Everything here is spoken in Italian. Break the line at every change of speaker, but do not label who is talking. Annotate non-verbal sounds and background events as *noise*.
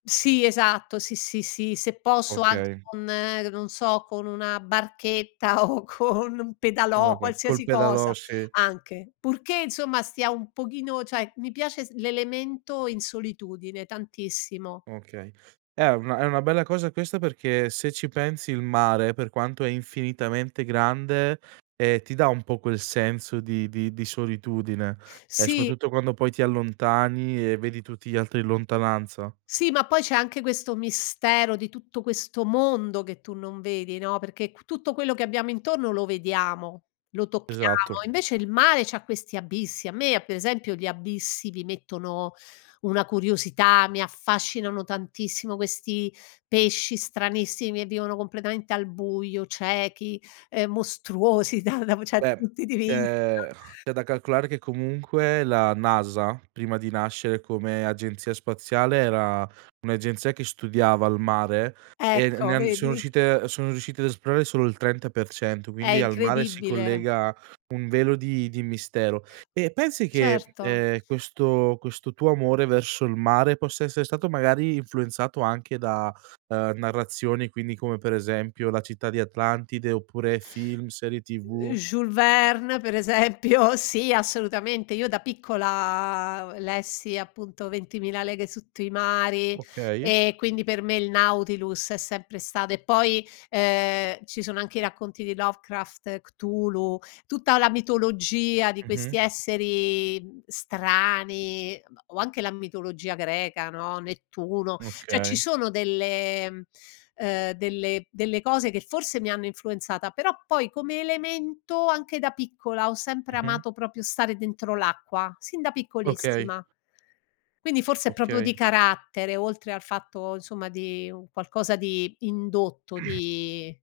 Sì, esatto, sì, sì, sì, se posso anche
Okay.
con ehm, non so, con una barchetta o con un
Oh,
pedalò,
okay. Col
qualsiasi
pedalò,
cosa
sì.
anche, purché insomma stia un pochino cioè mi piace s l'elemento in solitudine tantissimo.
Okay. È una è una bella cosa questa perché, se ci pensi il mare, per quanto è infinitamente grande, ehm, ti dà un po' quel senso di di di solitudine, e
Sì.
soprattutto quando poi ti allontani e vedi tutti gli altri in lontananza.
Sì, ma poi c'è anche questo mistero di tutto questo mondo che tu non vedi, no, perché q tutto quello che abbiamo intorno lo vediamo, lo
Esatto.
tocchiamo, invece il mare c'ha questi abissi. A me, a per esempio, gli abissi mi mettono una curiosità, mi affascinano tantissimo questi pesci stranissimi e vivono completamente al buio, ciechi, ehm, mostruosi, dav dav ce
Beh,
punti di vista.
c'è *exhales* c'è da calcolare che comunque la NASA, prima di nascere come agenzia spaziale, era un'agenzia che studiava il mare, e ne ne
Ecco,
han sono
vedi?
riuscite sono riuscite ad esplorare solo il 30%,
È
quindi al mare si
incredibile.
collega un velo di di mistero. Eh, pensi che,
Certo.
ehm, questo questo tuo amore verso il mare possa essere stato magari influenzato anche da, uhm, narrazioni quindi, come per esempio, la città di Atlantide, oppure film, serie
Ehm,
TV?
Joule Verne per esempio, sì, assolutamente. Io da piccola lessi appunto Ventimila leghe sotto i mari,
Okay.
ehm, quindi per me il Nautilus è sempre stato e poi, ehm, ci sono anche i racconti di Lovecraft, Cthulhu, tutta la mitologia di
Mh-mh.
questi esseri, mhmm, strani, uhm, o anche la mitologia greca, no, Nettuno; cioè ci
Okay.
sono delle mhmm, uhm, delle delle cose che forse mi hanno influenzata, però poi come elemento anche da piccola ho sempre
Mh-mh.
amato proprio stare dentro l'acqua, sin da
Okay.
piccolissima. Quindi forse è proprio
Okay.
di carattere, oltre al fatto, insomma di un qualcosa di indotto,
*clears throat*
di